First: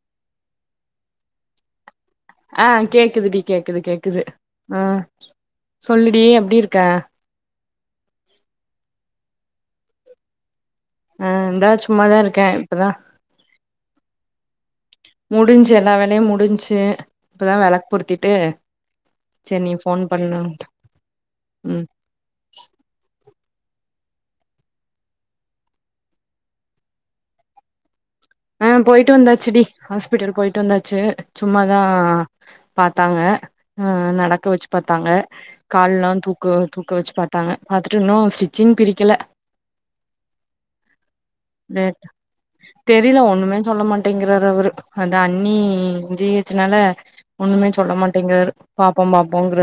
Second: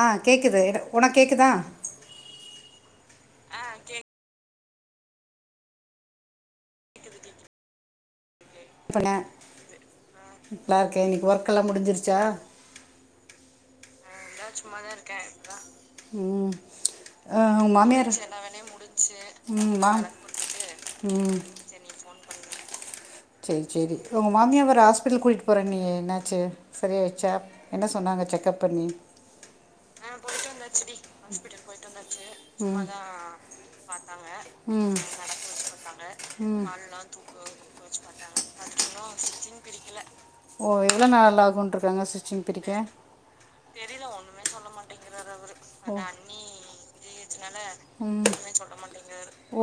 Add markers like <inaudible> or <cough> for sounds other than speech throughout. ஆ கேக்குது என உனக் கேக்குதா ஆ கேக்குது டி கேக்குது கேக்குது ஆ சொல்லுடி எப்டி இருக்க இப்பேன்ன நல்லா இருக்கே இன்னைக்கி ஒர்க்கெல்லா முடிஞ்சிருச்சா அ இப்பதா முடிஞ்சு எல்லா வேலையு ம் முடிஞ்சு அ இப்பதா வெளக்கு மாமியாரு பொருத்திட்டு செரி நீ ம் மா ஃபோன் பண்ணன்ட்டு ம் ம் செரி செரி உங்க மாமிய ஒரு ஹாஸ்பிட்டல் கூட்டிகிட்டு போறே நீயே என்னாச்சு சரி ஆயிச்சா என்ன சொன்னாங்க செக் ஆ போயிட்டு வந்தாச்சு டி ஹாஸ்பிட்டல் போயிட்டு வந்தாச்சு சும்மாதா பாத்தாங்க அ நடக்க வச்சு ம் அஹ், பாத்தாங்க கால்லா தூக்க ம் தூக்க வச்சு பாத்தாங்க பாத்துட்டு இன்னு ஸ்டிச்சிங் பிரிக்கல சின் பிடிக்கல ஓ எவ்ளோ நாளல ஆகுண்டிருக்காங்க ஸ்டிச்சிங் பிரிக்க தெரியல ஒண்ணுமே சொல்ல மாட்டேங்கிறார் அவரு அந்த அண்ணி ஜி ஹெச் னால ம்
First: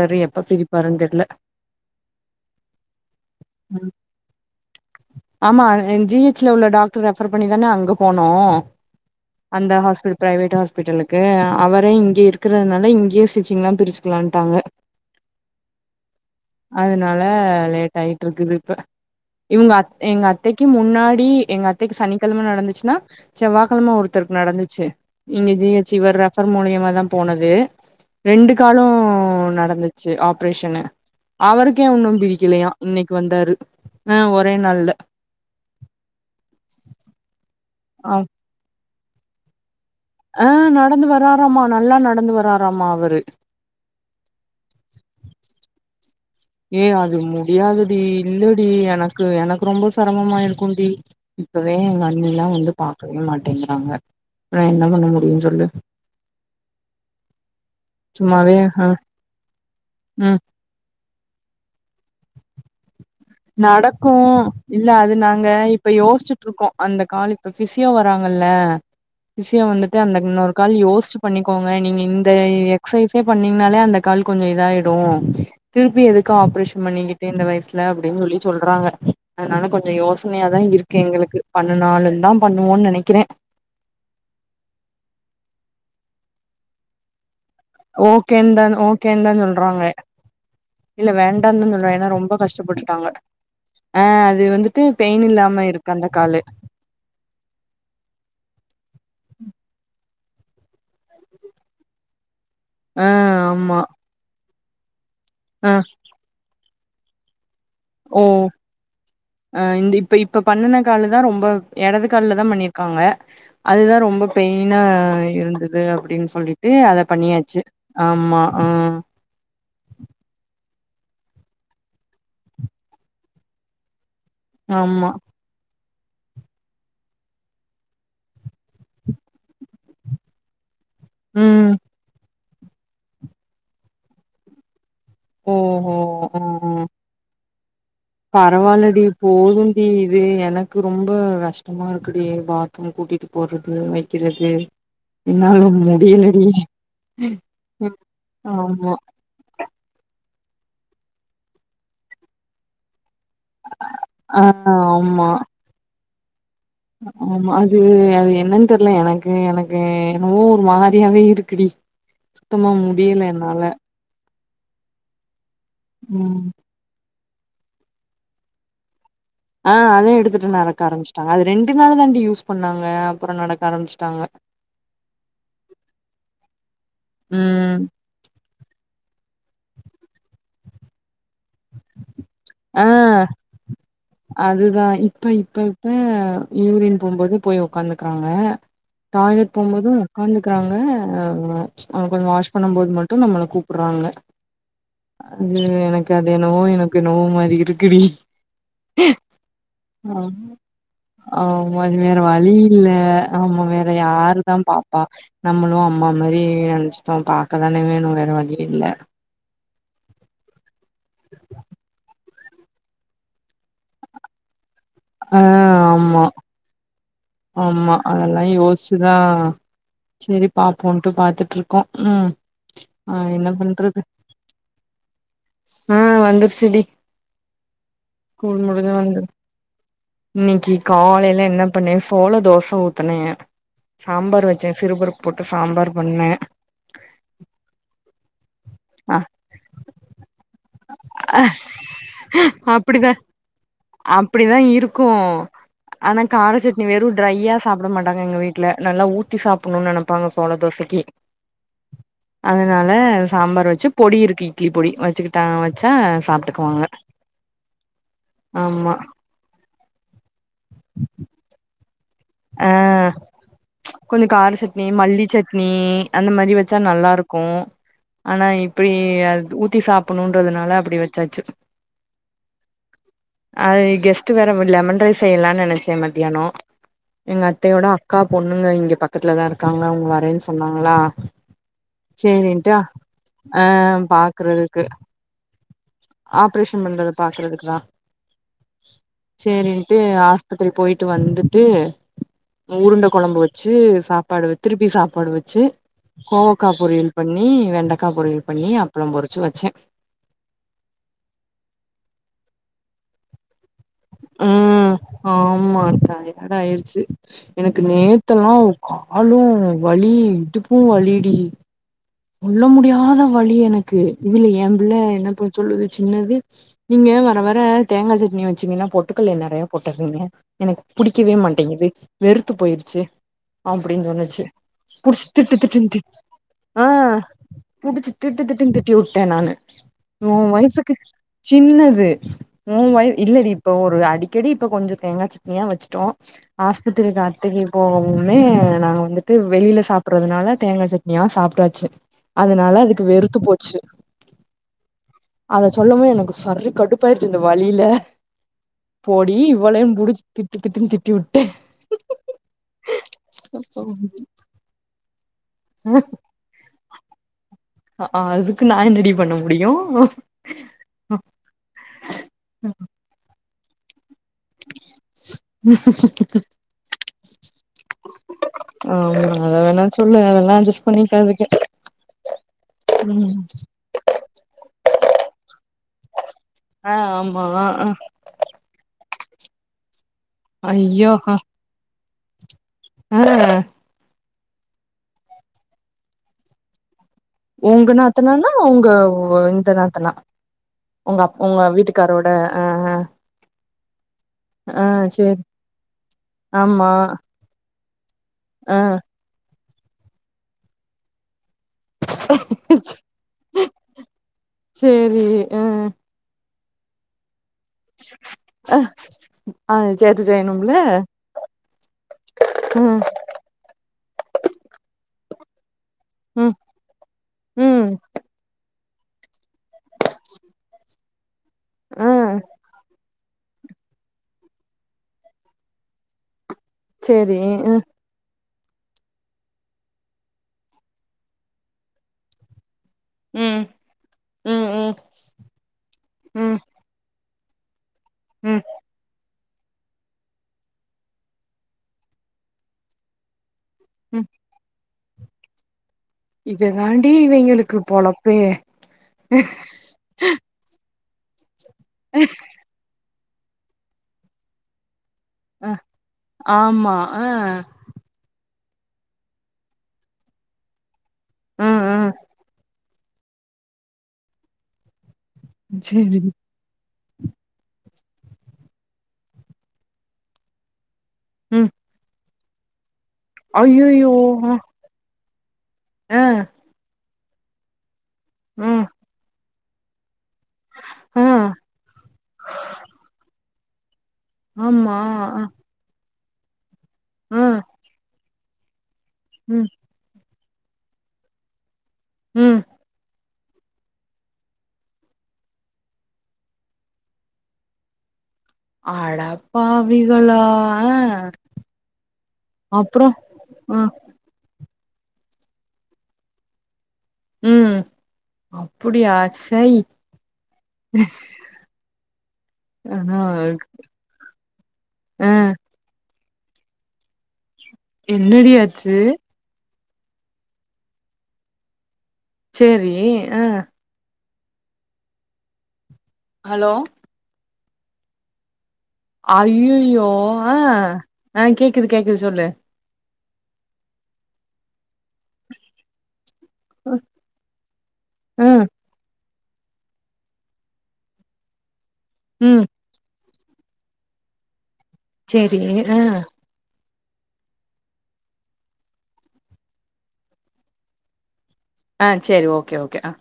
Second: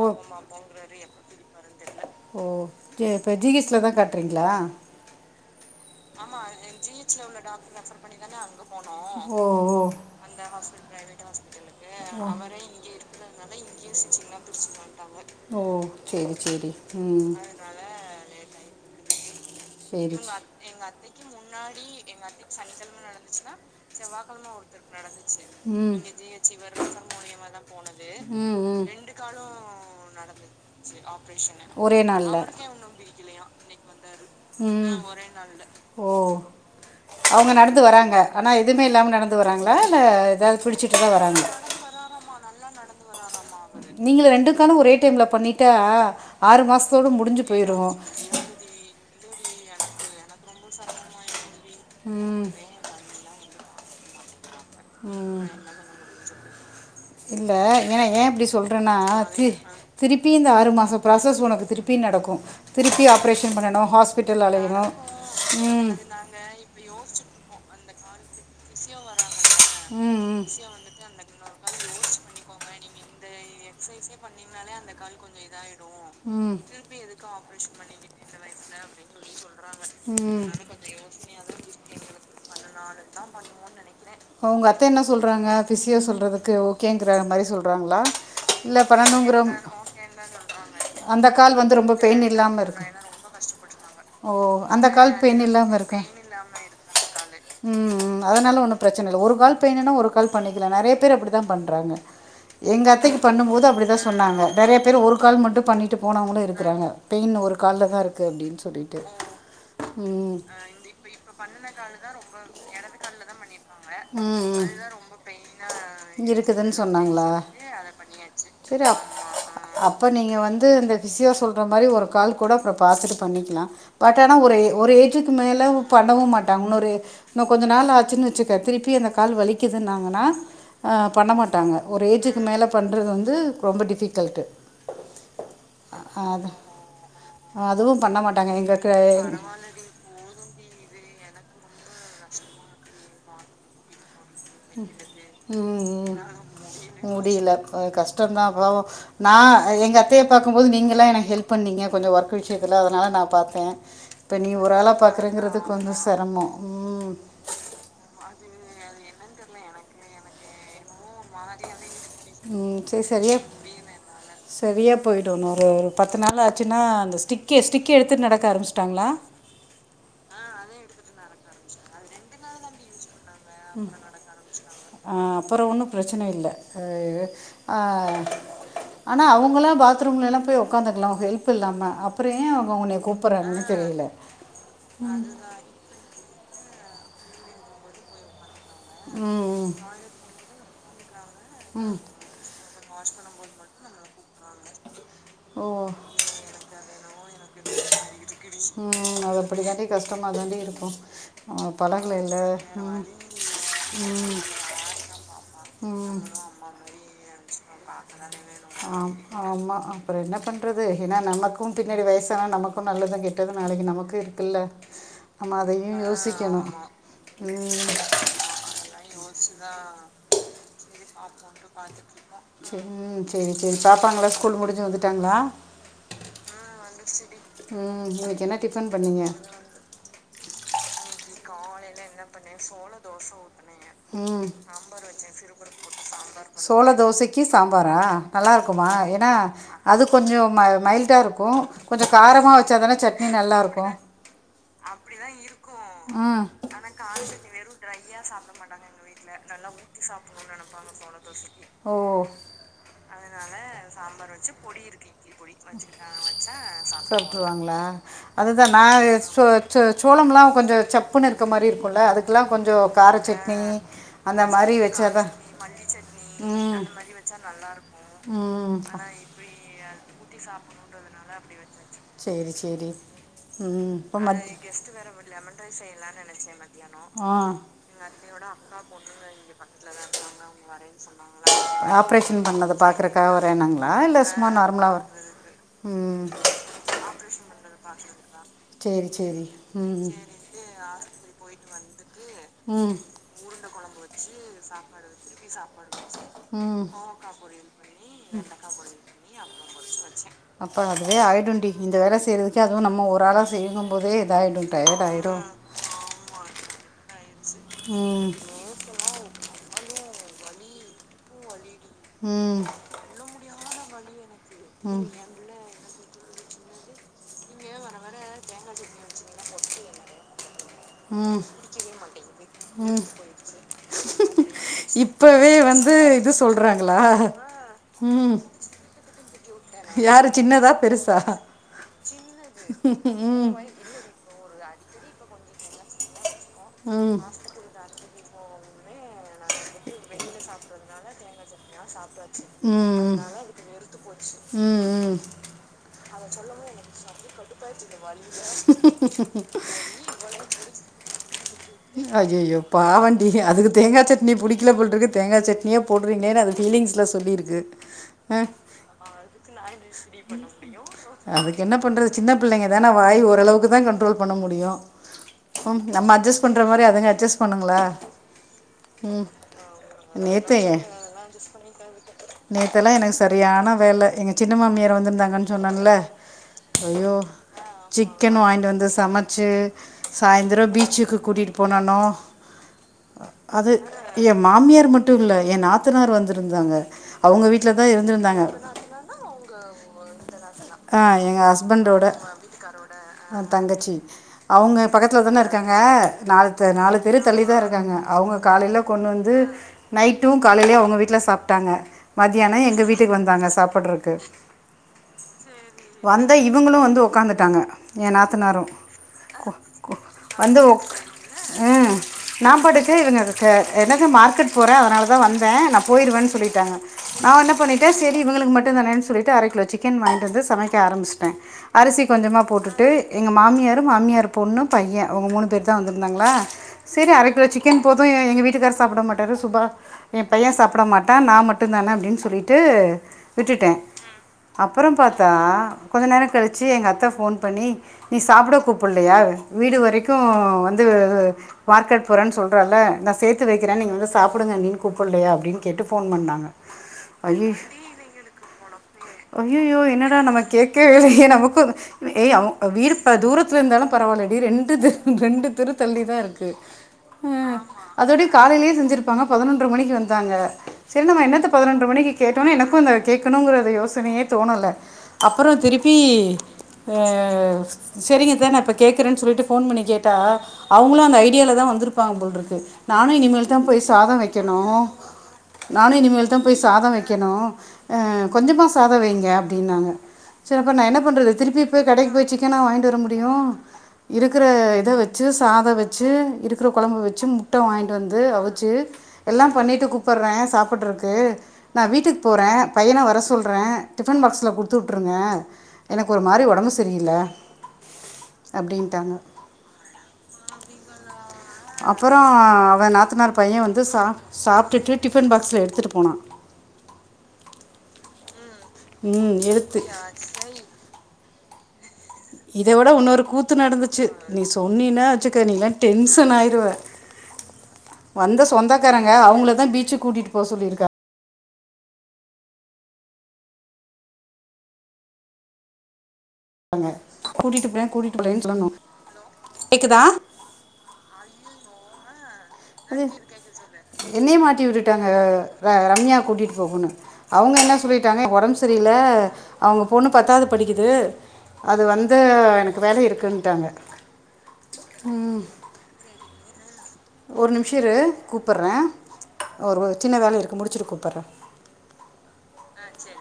ஓ எப்ப பிரிப்பாருன்னு தெர்ல ஓ சே இப்ப ஜி ஹெச் லதா காட்டுறீங்களா ஆமா ஜி ஹச் ல உள்ள டாக்டர் ரெஃபர் பண்ணிதானே அங்க போனோ ஓ அந்த ஓ ஹாஸ்பிடல் பிரவேட் ஹஸ்பிடலுக்கு அவரே இங்க இருக்கிறதுனால இங்கயே ஸ்டிச்சிங்லா பிரிச்சுக்கலான்ட்டாங்க ஓ செரி செரி ம் ஆ லேட் ஆயி ற்று இருக்குது இப்ப இவங்க அத் எங்க எங்க அத்தைக்கு முன்னாடி எங்க அத்தைக்கு சனிக்கெழம நடந்துச்சு னா செவ்வாக்கிழமா ஒருத்தருக்கு நடந்துச்சு இங்க ஜி ஹெச் இவர் ரெஃபர் மூலியமா தா போனது ரெண்டு காலு நடந்துச்சு ஆப்ரேஷன்னு அவருக்கே உன்னு பிரிக்கலையா அவருக்கே இன்னைக்கு வந்தாரு ஆ ஒரே நாள்ல ம் ஓ அவங்க நடந்து ஆ வராங்க ஆனா எதுவுமே இல்லாம நடந் து வராங்களா இல்ல ஆ எதாவது பிடிச்சட்டு நடந்து தா வர்றாங்க வராராமா நல்லா நடந்து வராராமா அவரு நீங்களு ரெண்டுக்காலு ஒரே டைம்ல பண்ணிட்டா ஆறு மாசத்தோடு முடிஞ்சு போயிரு இல்ல டி எனக்கு எனக்கு ரொம்ப சிரமமா இருக்கு டி இப்பவே ம் எங்கண்ணெல்லா வந்து பாக்கவே மாட்டேங்கிறாங்க நா என்ன பண்ண முடியுனு சொல்லு இல்ல ஏன்னா ஏ இப்டி சும்மாவே ஆ சொல்றேன்னா தி ம் திருப்பி இந்த ஆறு மாசோ ப்ராசஸ் உனக்கு திருப்பி நடக்கு திருப்பி ஆப்ரேஷன் பண்ணணும் நடக்கு ஹாஸ்பிட்டல் இல்ல அலையணும் அது நாங்க இப்ப ம் யோசிச்சு ட்ருக்கோ அந்த கால் இப்ப ஃபிசியோ வராங்கல்ல ஃபிசியோ வந்ட்டு ம் அந்த ம். இன்னொரு கால் யோசிச்சு பண்ணிக்கோங்க நீங்க இந்த எக்ஸசைஸே பண்ணீங்கனாலே அந்த கால் கொஞ்ச இதாயிடு திருப்பி எதுக்க ம் ஆப்ரேஷன் பண்ணிக்கிட்டு இந்த வயசுல அப்டின்னு சொல்லி சொல்றாங்க அதனால கொஞ்ச ம் யோசனையாதா இருக்கு எங்களுக்கு பண்ணுனாலுதா பண்ணுவோன்னு நெனைக்கிறே உங்க அத்தை என்ன சொல்கிறாங்க ஃபிசியோ சொல்றதுக்கு ஒ ஓகே தா ஓகேந்தா பன்னெண்டுங்கிற சொல்றாங்க இல்ல அந்த கால் வேண்டானு தா வந்து சொல்றாங்க ஏன்னா பெயின் ரொம்ப இல்லாமல் இருக்கு கஷ்டப்பட்டுட்டாங்க அ ஓ அது வந்துட்டு அந்த கால் பெயின் இல்லாம இருக்கு அந்த காலு ம் ம் அதனால ஒன்னு பிரச்சன இல்ல ஒரு கால் பெயின்ணுன்னா ஒரு கால் பண்ணிக்கலா நெறைய பேர் அப்டிதா பண்றாங்க எங்க ஆ அத்தைக்கு பண்ணும்போது ஆமா அப்படிதா சொன்னாங்க நெறையா பேர் ஒரு கால் மட்டு ஆ பண்ணிட்டு போனவங்களு இருக்கிறாங்க பெயின் ஒரு காலல தா இருக்கு ஓ அப்டின்னு சொல்லிட்டு ம் கால தா ரொம்ப எடது காலல தா பண்ணிருக்காங்க அதுதா ரொம்ப பெயினா இருந்தது அப்டின்னு சொல்லிட்டு இருக்குதுன்னு அத சொன்னாங்களா பண்ணியாச்சு ஆமா ஆ சரி அப் அப்போ நீங்க வந்து இந்த ஃபிஸியோ சொல்ற மாரி ஒரு கால் கூட அப்றோ பாத்துட்டு பண்ணிக்கலா பட் ஆனா ஒரு ஒரு ஆமா ஏஜுக்கு மேலவு பண்ணவு மாட்டாங்க இன்னொரு இன்னு கொஞ்ச நாள் ஆச்சுன்னு வச்சுக்க திருப்பி அந்த கால் வலிக்குதுன்னாங்கன்னா அ பண்ண ம் மாட்டாங்க ஒரு ஏஜுக்கு மேல பண்ணுறது வந்து ரொம்ப டிஃபிகல்ட்டு் ஓஹோ அ ஆ அது அதுவு பண்ண மாட்டாங்க எங்கக் <unintelligible> டி இது எனக்கு ரொம்ப கஷ்டமா இருக்குடி பாத்ரூம் கூட்டிட்டு போடுறது வை க்கிறது என்னால ம், முடியலடி முடியல அ கஷ்டோந்தா பாவோ ஆமா நா எங்க அத்தைய பாகும்போது நீங்கள்லா எனக்கு ஹெல்ப் பண்ணீங்க கொஞ்ச ஒர்க்கு விஷயத்தில அதனால நா பாத் த்த இப்போ ஆ நீ ஒரு ஆளா ஆமா பாக்குறங்கிறது கொஞ்சோ செரமோ <unintelligible> ஆமா அத் ம் அது என்னன்னு தெர்ல எனக்கு எனக்கு என்னவோ ஒரு மாரியாவே இருக் குடி சுத்தமா ம், சரி முடியல என்னால சரியா போயிடு இன்னொரு ஒரு பத்து ம் நாள் ஆச்சு ன்னா அந்த ஸ்டிக்கே ஸ்டிக்கு எடுத்துட் நடக்க ஆரம்பிச்சுட்டாங்ளா ஆ அத எத்துட்டு நடக்க ஆரம்பச்சுட்டாங்க அது ரெண்டு நாள் தாண்டி யூஸ் பண்ணாங்க அப்புறோ நடக் ஆரம்பிச்சிட்டாங்க அ அப்புறோ ஒன்னு பிரச்சன இல்ல அ இது அ ம் ஆனா அவங்களா பாத்ரூம்ல எல்லா போய் ஒக்காந்திடலா ஹெல்ப் இல்லாம அப் அப்புறோ அவங்க ஆ உன்னைய கூப்பிடறாங்கன்னு தெரியல <inaudible> ப யூரின் போம்போது போய் உக்காந்துக்கறாங்க டாய்லெட் ம் போம்போது உக்காந்துக்கறாங்க அவுங்க ம்ச் அவங்க கொஞ்சோ வாஷ் பண்ணும்போது மட்டு நம்பள கூப்புடுறாங்க அது ஓ எனக்கு அது என்னவோ எனக்கு என்னவோ மாரி இருக்குடி ம் அது அப்படி தாண்டி ஆ கஷ்டமா தாண்டி இருக்கு ஆமா வேற வழி இல்ல ஆமா வேற ம், யாரு தா பாப்பா நம்மளு அம்மா ம், மாரி எ நெனச்சுட்டோ பாக்கதானே வேணு வேற வழி இல்ல ஆமா அப்புறோ என்ன பண்ணறது ஏன்னா நமக்கு பின்னாடி வயசானா நமக்கு நல்லது கெட்டது நாளைக்கு நமக்கு இருக் குல்ல ஆ நம்ம அதையு ஆமா யோசிக்கணு ஆமா அதெல்லா யோசிச்சுதா செரி பாப்போன்ட்டு பாத்துட்ருக் செம் செரி செரி பண்றது பாப்பாங்களா ஸ்கூல் முடிஞ்சு வந்துட்டாங்ளா ஆ வந்திருச்சுடி ம் இன்னைக்கு என்ன டிஃபன் வந்து பண்ணீங்க இன்னைக்கு காலைல என்னப் காலைல என்ன பண்ணே சோள தோச ஊத்தினே ம் சாம்பார் வச்சே சாம்பார் சிறுபருப்பு வச்சே போட்டு சிறு பருப்பு சாம்பார் போட்டு பண்ணே சாம்பார் சோள தோசைக்கு சாம்பாரா நல்லாயிருக்குமா ஆ ஏன்னா அது கொஞ்சோ ம மைல்டாருக்கு கொஞ்சோ காரமா வச்சாதான சட்னி நல்லாருக்கு அப்படிதா இருக்கு ஆனா ம் கார சட்னி வெறு ட்ரையா சாப்பிட மாட்டாங்க எங்க வீட்ல நல்லா ஊத் த்தி சாப்பிடணும்னு நெனைப்பாங்க சோள தோசைக்கு ஓ அதனால சாம்பார் வச்சு பொடி இருக்கு இட்லி பொடி வச்சுக்கிட்டாங்க வச்சா சாப்ட்டுக்குவாங்க <unintelligible> வாங்ளா அதுதா நா ஆமா எஸ் சோ ச்சோ சோளம்லா கொஞ்ச சப்புன்னு இருக்க மாரி இருக்குல அதுக் ட்லா ஆ கொஞ்சோ கார சட்னி கொஞ்ச அந்த கார மாரி சட்னி வச்சாதா மல்லி சட்னி அந்த மாரி வச்சா ம் நல்லா ச்சா இருக்கு நல்லாருக்கு ஆனா இப்பை அது ஊத்தி சாப்பணுன்றதுனால அப்டி வச்சாச்சு சேரி சேரி அது ம் இப்ப கெஸ்ட் மத் வேற லெமன் ரைஸ் செய்யலான்னு நெனச்சே மத்தியானோ எங்க அத்தையோட அக்கா பொண்ணுங்க இங்க பக்கத்துலதா இருக்காங்களா அவ்ங்க வரேன்னு சொன்னாங்களா ஆப்ரேஷன் சேரின்ட்டு பண்ணத பாக்குறக்கா ஆ வரன்னாங்களா இல்ல சும்மா பாக்குறதுக்கு நார்மலா வ ம் ஆப்ரேஷன் பண்றத பாக்குறதுக் சேரி சேரி ம் பத்திரி போயிட்டு வந்துட்டு ம் உருண்ட கொழம்பு வச்சு சாப்பாடு திருப்பி சாப்பாடு வச்சு கோவக்கா ம் பொரியல் பண்ணி வெண்டைக்கா பொரியல் பண்ணி அப்பளம் பொரிச்சு வச்சே அப்ப அதுவே ஆயடுன்டி இந்த வேல செய்யறதுக்கே அதுவு நம்ம ஒரு ஆளா செய்யணு ம் ஆமா டயர்டாயிருச்சு எனக்கு ம் நேத்தல்லா காலூ வலி இடுப்பு வலிடி ம் சொல்ல முடியாத வலி எனக்கு இதுல எம் பிள்ள என்ன சொல்லுது சின்னது நீங்க வர வர தேங்கா சட்னி வச்சீங்கன்னா பொட்டுக்கல்ல நெறையா போட்டறீங்க எனக்கு புடிக்கவே ம் மாட்டேங்குது வெறுத்து போயிருச்சு ம் அப்டின்னு சொன்னுச்சு புடிச் திட்டு திட்டுன்னு திட் ஆ சொல்றாங்களா புடிச்சு திட்டு திட்டுன் திட்டி வுட்டே நானு யார் ஒ சின்னதா வயசுக்கு பெருசா சின்னது ஓ வய இல்லடி இப்ப ஒரு அடி க்கெடி இப்ப கொஞ்சொ தேங்கா சட்னியா வச்சுட்டோ ம் ஆஸ்பத்திரிக்கு அத்தைக்கு போகனுனே நாங்க வந்து து வெளில சாப்டறதுனால தேங்கா சட்னியா சாப்டாச்சு அதனால அதுக்கு ம் வெறுத்து போச்சு ம் ம் அத சொல்லவு எனக்கு சரி கடுப்பாயிடுச்சு இந்த வலியில போடி இவ்வளே புடிச்சு திட் டு திட்டுன் திட்டி வுட் ஐயயோ பாவண்டி அதுக்கு தேங்கா சட்னி புடிக்கல போல்ருக்கு தேங்கா சட் னியே போடுறீங்கன்னு அது ஃபீலிங்ஸ்ல சொல்லிருக்கு அ ஆ அதுக்கு நா என்னடி பண்ண முடியு அதுக்கு என்ன பண்றது சின்ன பிள்ளைங்க தானா வாய் ஓரளவுக்குதா கன்ட்ரோல் பண்ண முடியு பம் நம்ம அட்ஜஸ் பண்ற மாரி அதுங்க அட்ஜஸ் ஆமா அத வேணா சொல்லு அதெல்லா நேற்று அட்ஜஸ் பண்ணிக்காதுக்க நேத்தெல்லா எனக் சரியான வேல எங்க சின்ன மாமியார் வந்திருந்தாங்கன் சொன்னன்ல ஆ ஆமா அ க்கன் வாங்கிட்டு வந்து சமைச்சு சாயந்தரோ ஐயோ பீச்சுக்கு கூட்டிக்ட்டு போனனு ஆ அது எ மாமியார் மட்டு இல்ல எ நாத்தனார் வந்திருந்தாங்க அவங்க வீட்டில் தான் உங்க இருந்திருந்தாங்க நாத்தனானா உங்க இந்த நாத்தனா ஆ உங்க அப் எங்கள் உங்க ஹஸ்பண்டோட வீட்டுக்காரோட அ அ தங்கச்சி அவங்க சேரி பக்கத்துலதானே இருக்காங்க நாலு தெ ஆமா நாலு தெரு தள்ளிதா இருக்காங்க அவங்க ஆ காலைல கொண் வந்து நைட்டும் காலைலயு அவங்க வீட்ல சாப்ட்டாங்க மதியான எங்க வீட்டுக்கு வந்தாங்க சாப்படுறக்கு சேரி ஆ வந்த இவங்களு வந்து உக்காந்துட்டாங்க எ நாத்தனாரு கு ஆ கு சேத்து வந்து செய்யணும்ல உக் ம் நா பாட்டுக்கு ம் இவங்க க எனக்கு மார்க்கெட் போறே அதனாலதா வந்தே நா போயிடுவேன் ம் சொல்லிட்டாங்க நா என்ன ம் பண்ணிட்டே சரி இங்களுக்கு மட்டும் தானே சொல்லிட்டு அரை கிலோ சிக்கன் வாங்கிட்டுந்து சமைக்க ஆரம்பிச் அரிசி ஆ கொஞ்சமா போட்டுட்டு எங்க மாமியார் மாமியார் பொண்ணு பையன் அவுங்க மூணு பேரு தா வந்து ருந்தாங்களா செரி அரை சேரி கிலோ ம் சிக்கன் போதும் எங்க வீட்டுக்காரு சாப்ட மாட்டரு சுபா எ பைய சாப்ட மாட்டா நா மட்டு தானே அப்டின் சொல்லிட்டு ம் விட்டுட்டே ம் ம் அப்புறம் பாத்தா கொஞ்ச நேரோ ம் கழிச்சு எங்க அத்தை ஃபோன் பண்ணி நீ சாப்ட ம் கூப்ல்லையா வீடு வரைக்கும் வந் து மார்க்கெட் போறன் சொல்றல்ல நா சேத்து வெக்கிறே நீ வந்து ம் சாப்டுங்க அண்ணின் கூப்ட்லயா அப்டின்ட்டு கேட்டு போன் பண்ணாங்க இது தாண்டி அய்யயோ இவங்களுக்கு பொழப்பே ஐய்யயோ என்னடா நமக் கேட்கே வில்லையே நமக்கு ஏ அவ் வீ தூரத்துல இருந்தாலு பரவால்லடி ரெண்டு தெரு ரெண்டு அ தெரு தள்ளி தா இருக்கு ஆமா ஆ அதோடே காலையிலயே செஞ்சிருப்பாங்க பதினொன்ற மணிக்கு வந்தாங்க செரி நம்ம என்னத்த ம் பதினொன்ற மணிக்கு ம் கேட்டோனா எனக்கு அந்த கேட்கணுங்கற அந்தப் யோசனையே தோணல அப்பறோ திருப்பி சேரி ஹ செரிங்கத்தா நா இப்போ கேட்கறேன் சொல்லிட்டு ஃபோன் பண்ணி கேட்டா அவங்களு அந்த ஐடியால தா ம் வந்துருப்பாங்க போல்ருக்கு நானு இனிமேல் தா போய் ஐயையோ சாதோ ஆ வெக்கணு நானு ஆ இனிமேல் தா போய் சாதோ வெக்கணு அஹ் கொஞ்சமா ஆ சாதோ வெய்ங்க அப்டின்னாங்க செரி அப்ப நா என்ன பண்றது திருப்பி போய் கடைக்கு போய் சிக்கனா வாங்கிட்டு வர முடியு இருக்குற இத ஆமா வெச்சு ஆ அத வெச்சு இருக்குற கொழம்பு வெச்சு முட்ட ம் வாங்கிட்டு வந்து அவிச்சு எல்லா ம் பண்ணிட்டு கூப் போற்ற சாப்பட்ருக்கு நா வீட்டுக்கு போற ம் பையன வர சொல்ற டிஃபன் பாக்ஸ்ல குடுத்துவுட்ருங்க எனக்கு ஒரு மாரி உடம்பு செரில அடப்பாவிகளா ஆ அப்பறோ அவ அப்றோ நாத்தனார் பையன் ஆ வந்து சா சாப்டுட்டு டிஃபன் பாக்ஸ்ல எடுத்துட்டு போனா உம் அப்புடியா ம் சை எடுத்து இத விட ஆ ஒன்னொரு கூத்து நடந்துச்சு நீ சொன்னின்னா ஆ வச்சுக்க நீளா டென்சன் ஆயிருவ வந்த என்னடி ஆச்சு சொந்தக்காரங்க அவங்கள தா பீச்சு கூட்டிட் போ சொல்லிருக்கா செரி உஹ் ஹலோ கூட்டிட்டு போற கூட்டிட்டு போலனு சொல்ணு ஐய்யையோ அஹ் ஆஹ் கேக்குது கேக்குது சொல்லு என்னைய மாட்டி விட்டுட்டாங்க ர ரம்யா கூட்டிட் போகுனு அவங்க என்ன சொல்லிட்டாங்க ஆ உடம்பு சரியில அவங்க பொண்ணு பத்தாவது படிக்கிது அது வந்து ம் எனக்கு வேல இருக்குன்டாங்க செரி ஆஹ் ஒரு நிம்ஷோ இரு கூப்பற ஒரு ஒரு சின்ன வேல இருக்கு முடிச்சிட்டு கூப்பற ஆஹ் செரி ஓகே ஓகே ஆஹ்